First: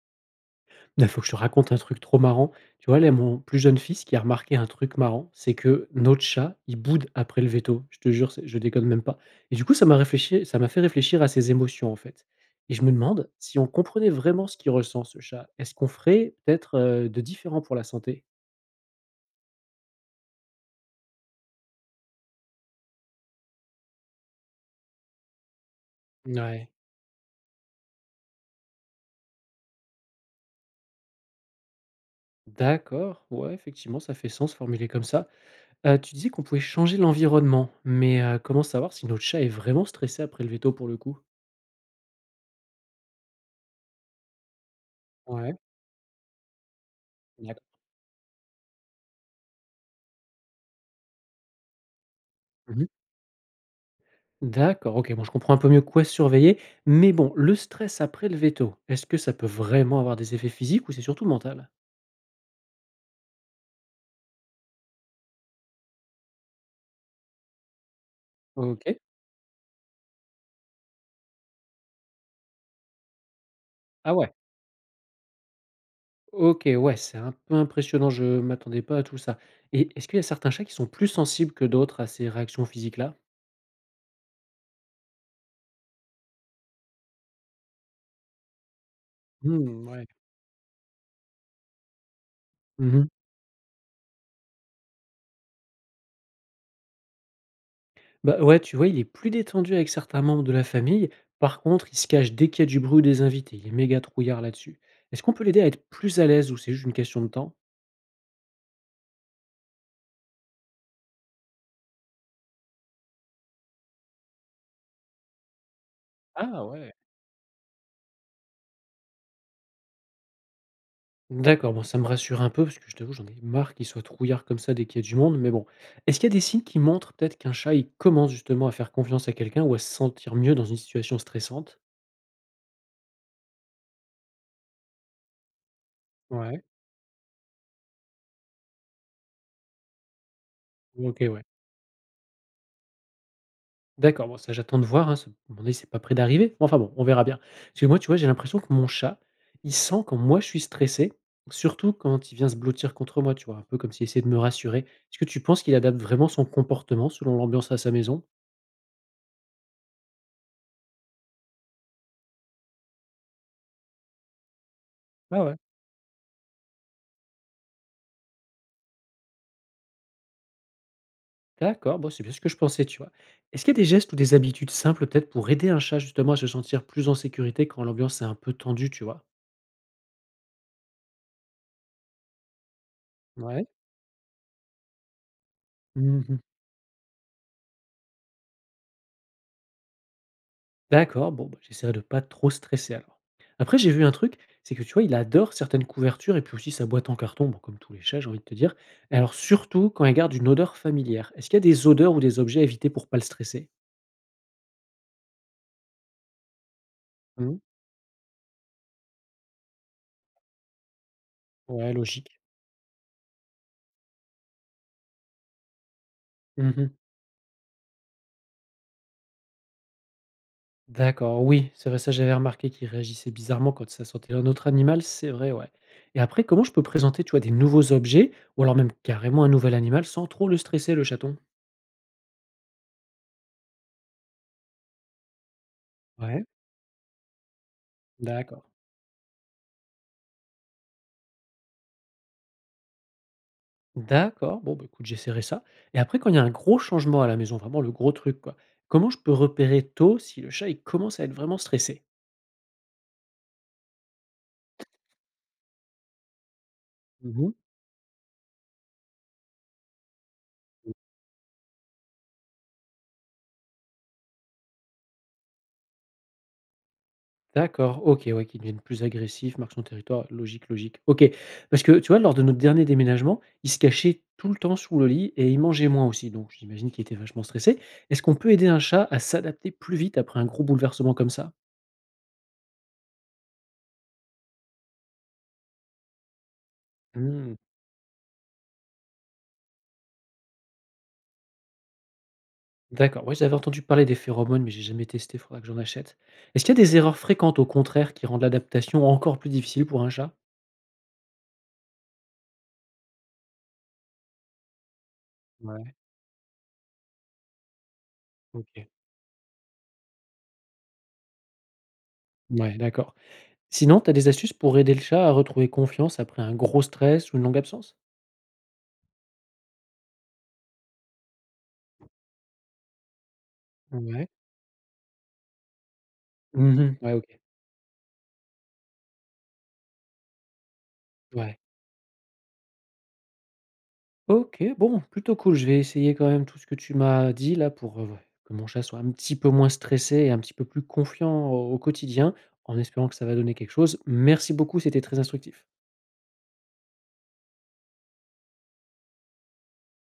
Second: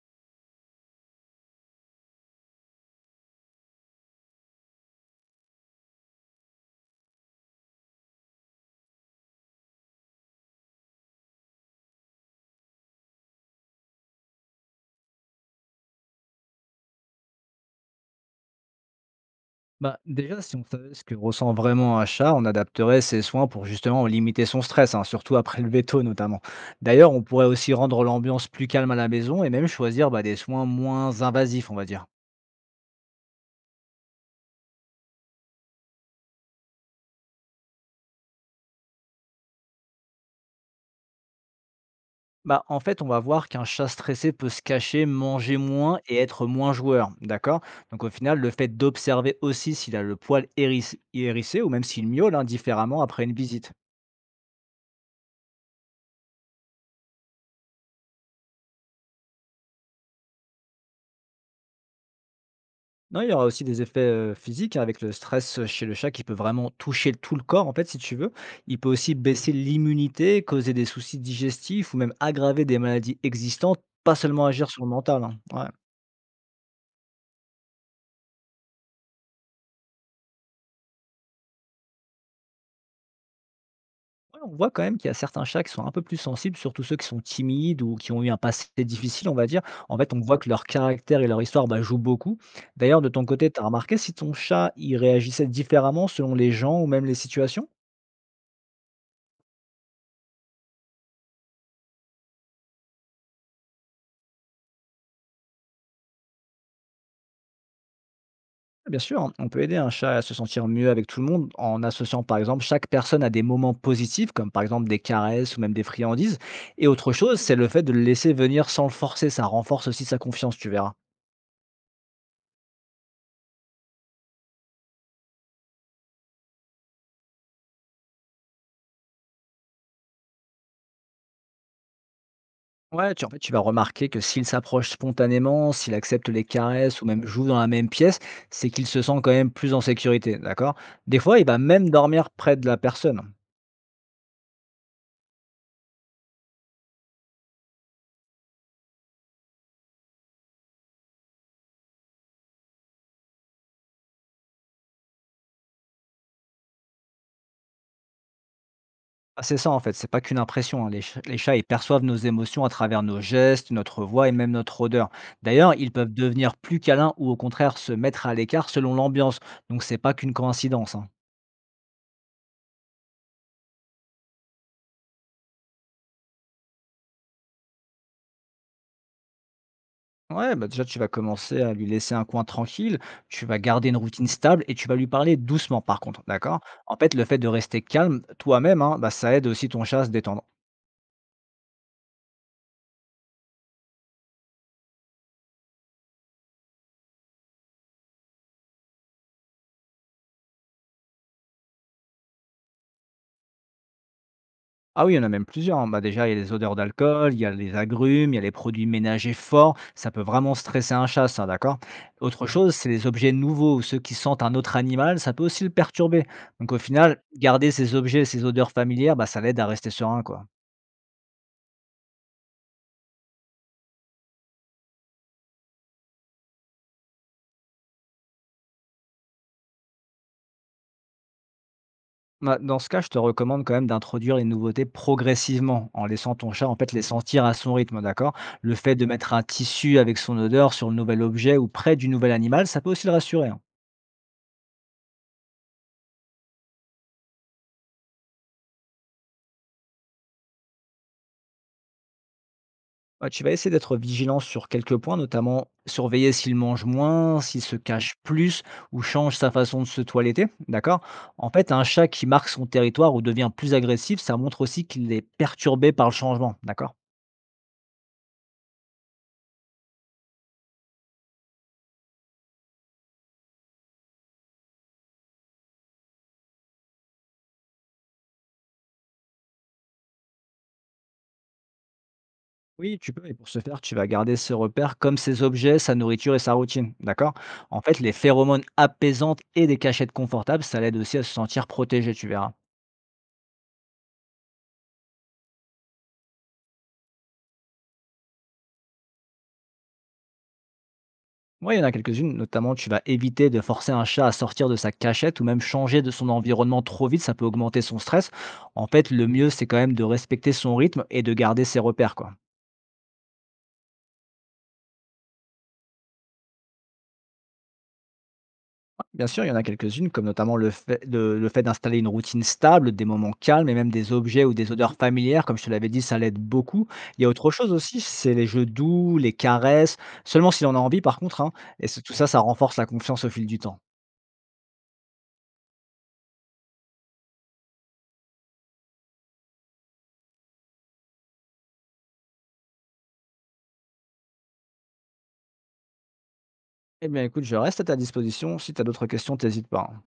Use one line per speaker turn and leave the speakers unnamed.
Il faut que je te raconte un truc trop marrant. Tu vois, là, mon plus jeune fils qui a remarqué un truc marrant, c'est que notre chat, il boude après le veto. Je te jure, c'est je déconne même pas. Et du coup, ça m'a fait réfléchir à ses émotions, en fait. Et je me demande si on comprenait vraiment ce qu'il ressent, ce chat, est-ce qu'on ferait peut-être, de différent pour la santé?
Bah, déjà, si on savait ce que ressent vraiment un chat, on adapterait ses soins pour justement limiter son stress, hein, surtout après le veto notamment.
Ouais.
D'ailleurs, on pourrait aussi rendre l'ambiance plus calme à la maison et même choisir des soins moins invasifs, on va dire.
D'accord, ouais, effectivement, ça fait sens formulé comme ça. Tu disais qu'on pouvait changer l'environnement, mais comment savoir si notre chat est vraiment stressé après le veto, pour le coup?
En fait, on va voir qu'un chat stressé peut se cacher, manger
Ouais,
moins et être moins joueur, d'accord?
d'accord.
Donc au final, le fait d'observer aussi s'il a le poil hérissé ou même s'il miaule, hein,
Mmh.
différemment après une visite.
D'accord, OK, bon, je comprends un peu mieux quoi surveiller, mais bon, le stress après le veto, est-ce que ça peut vraiment avoir des effets physiques ou c'est surtout mental?
Non, il y aura aussi des effets, physiques, hein, avec le stress, chez le chat, qui peut vraiment toucher tout le corps en fait, si tu veux. Il peut
OK.
aussi baisser l'immunité, causer des soucis digestifs ou même aggraver des maladies existantes,
Ah
pas
ouais.
seulement agir sur le mental, hein. Ouais.
OK, ouais, c'est un peu impressionnant, je m'attendais pas à tout ça, et est-ce qu'il y a certains chats qui sont plus sensibles que d'autres à ces réactions physiques-là?
Ouais, on voit quand même qu'il y a certains chats qui sont un peu plus sensibles, surtout ceux qui sont timides ou qui ont eu un passé difficile, on va dire.
Mmh,
En
ouais.
fait, on voit que leur caractère et leur histoire, jouent beaucoup. D'ailleurs, de
Mmh.
ton côté, tu as remarqué si ton chat, il réagissait différemment selon les gens ou même les situations?
Bah, ouais, tu vois, il est plus détendu avec certains membres de la famille. Par contre, il se cache dès qu'il y a du bruit ou des invités. Il est méga trouillard là-dessus. Est-ce qu'on peut l'aider à être plus à l'aise ou c'est juste une question de temps?
Bien sûr, on peut aider un chat à se sentir mieux avec tout le monde en associant par exemple chaque personne à des moments positifs, comme par exemple des caresses ou même des friandises.
Ah
Et
ouais.
autre chose, c'est le fait de le laisser venir sans le forcer, ça renforce aussi sa confiance, tu verras.
D'accord, bon, ça me rassure un peu parce que je t'avoue, j'en ai marre qu'il soit trouillard comme ça dès qu'il y a du monde, mais bon. Est-ce qu'il y a des signes qui montrent peut-être qu'un chat, il commence justement à faire confiance à quelqu'un ou à se sentir mieux dans une situation stressante?
En fait, tu vas remarquer que s'il s'approche spontanément, s'il accepte les
Ouais,
caresses ou même joue dans la même pièce, c'est qu'il se sent quand même plus en sécurité, d'accord. Des
OK,
fois,
ouais.
il va même dormir près de la personne.
D'accord, bon, ça j'attends de voir, hein, ça à mon avis, c'est pas près d'arriver. Enfin bon, on verra bien. Parce que moi, tu vois, j'ai l'impression que mon chat, il sent quand moi je suis stressé, surtout quand il vient se blottir contre moi, tu vois, un peu comme s'il essayait de me rassurer. Est-ce que tu penses qu'il adapte vraiment son comportement selon l'ambiance à sa maison?
Ah, c'est ça, en fait, c'est pas qu'une impression, hein. Les chats, ils perçoivent nos émotions à travers nos gestes, notre voix et même notre odeur.
Ah ouais.
D'ailleurs, ils peuvent devenir plus câlins ou au contraire se mettre à l'écart selon l'ambiance. Donc c'est pas qu'une coïncidence, hein.
D'accord, bon, c'est bien ce que je pensais, tu vois. Est-ce qu'il y a des gestes ou des habitudes simples peut-être pour aider un chat justement à se sentir plus en sécurité quand l'ambiance est un peu tendue, tu vois?
Ouais, déjà tu vas commencer à lui laisser un coin tranquille, tu vas
Ouais.
garder une routine stable et tu vas lui parler doucement par contre,
Mhm.
d'accord? En fait, le fait de rester calme toi-même, hein, ça aide aussi ton chat à se détendre.
D'accord, bon, bah, j'essaierai de pas trop stresser alors. Après, j'ai vu un truc, c'est que tu vois, il adore certaines couvertures et puis aussi sa boîte en carton, bon, comme tous les chats, j'ai envie de te dire. Et alors, surtout quand il garde une odeur familière. Est-ce qu'il y a des odeurs ou des objets à éviter pour pas le stresser?
Ah oui, il y en a même plusieurs. Déjà, il y a les odeurs d'alcool, il y a
Mhm.
les agrumes, il y a les produits ménagers forts. Ça peut vraiment stresser un chat, ça, d'accord?
Ouais, logique.
Autre. Mhm. Chose, c'est les objets nouveaux ou ceux qui sentent un autre animal. Ça peut aussi le perturber. Donc, au
Mhm.
final, garder ces objets, ces odeurs familières, ça l'aide à rester serein, quoi.
D'accord, oui, c'est vrai, ça j'avais remarqué qu'il réagissait bizarrement quand ça sentait un autre animal, c'est vrai, ouais. Et après, comment je peux présenter, tu vois, des nouveaux objets ou alors même carrément un nouvel animal sans trop le stresser, le chaton?
Bah, dans ce cas, je te recommande quand même d'introduire les nouveautés progressivement, en laissant
Ouais.
ton chat, en fait, les sentir à son rythme, d'accord?
D'accord.
Le fait de mettre un tissu avec son odeur sur le nouvel objet ou près du nouvel animal, ça peut aussi le rassurer, hein.
D'accord, bon, bah, écoute, j'essaierai ça. Et après, quand il y a un gros changement à la maison, vraiment le gros truc, quoi, comment je peux repérer tôt si le chat, il commence à être vraiment stressé?
Ouais, tu vas essayer d'être vigilant sur quelques points, notamment surveiller s'il mange moins,
Mhm.
s'il se cache plus ou change sa façon de se toiletter, d'accord? En fait, un chat qui marque son territoire ou devient plus agressif, ça montre aussi qu'il est perturbé par le changement, d'accord?
D'accord, OK, ouais, qui deviennent plus agressifs, marquent son territoire, logique, logique. OK, parce que tu vois, lors de notre dernier déménagement, il se cachait tout le temps sous le lit et il mangeait moins aussi, donc j'imagine qu'il était vachement stressé. Est-ce qu'on peut aider un chat à s'adapter plus vite après un gros bouleversement comme ça?
Oui, tu peux, et pour ce faire, tu vas garder ses repères comme ses objets, sa nourriture et sa routine, d'accord?
Mmh,
En fait, les phéromones apaisantes et des cachettes confortables, ça l'aide aussi à se sentir protégé, tu verras.
d'accord, ouais, j'avais entendu parler des phéromones, mais j'ai jamais testé, faudra que j'en achète. Est-ce qu'il y a des erreurs fréquentes, au contraire, qui rendent l'adaptation encore plus difficile pour un chat?
Oui, il y en a quelques-unes, notamment tu vas éviter de forcer un chat à sortir de sa cachette ou même
Ouais,
changer de son environnement trop vite, ça peut augmenter son stress. En
ok.
fait, le mieux, c'est quand même de respecter son rythme et de garder ses repères, quoi.
Ouais, d'accord. Sinon, tu as des astuces pour aider le chat à retrouver confiance après un gros stress ou une longue absence?
Bien sûr, il y en a quelques-unes, comme notamment le fait d'installer une routine stable, des moments calmes et même des
Ouais.
objets ou des odeurs familières, comme je te l'avais dit, ça l'aide
Mmh
beaucoup.
mh. Ouais,
Il y a
OK.
autre chose aussi, c'est les jeux doux, les caresses, seulement s'il en a envie par contre, hein.
Ouais.
Tout ça, ça renforce la confiance au fil du temps.
OK, bon, plutôt cool. Je vais essayer quand même tout ce que tu m'as dit là pour, que mon chat soit un petit peu moins stressé et un petit peu plus confiant au quotidien, en espérant que ça va donner quelque chose. Merci beaucoup, c'était très instructif.
Eh bien écoute, je reste à ta disposition, si tu as d'autres questions, t'hésites pas, hein.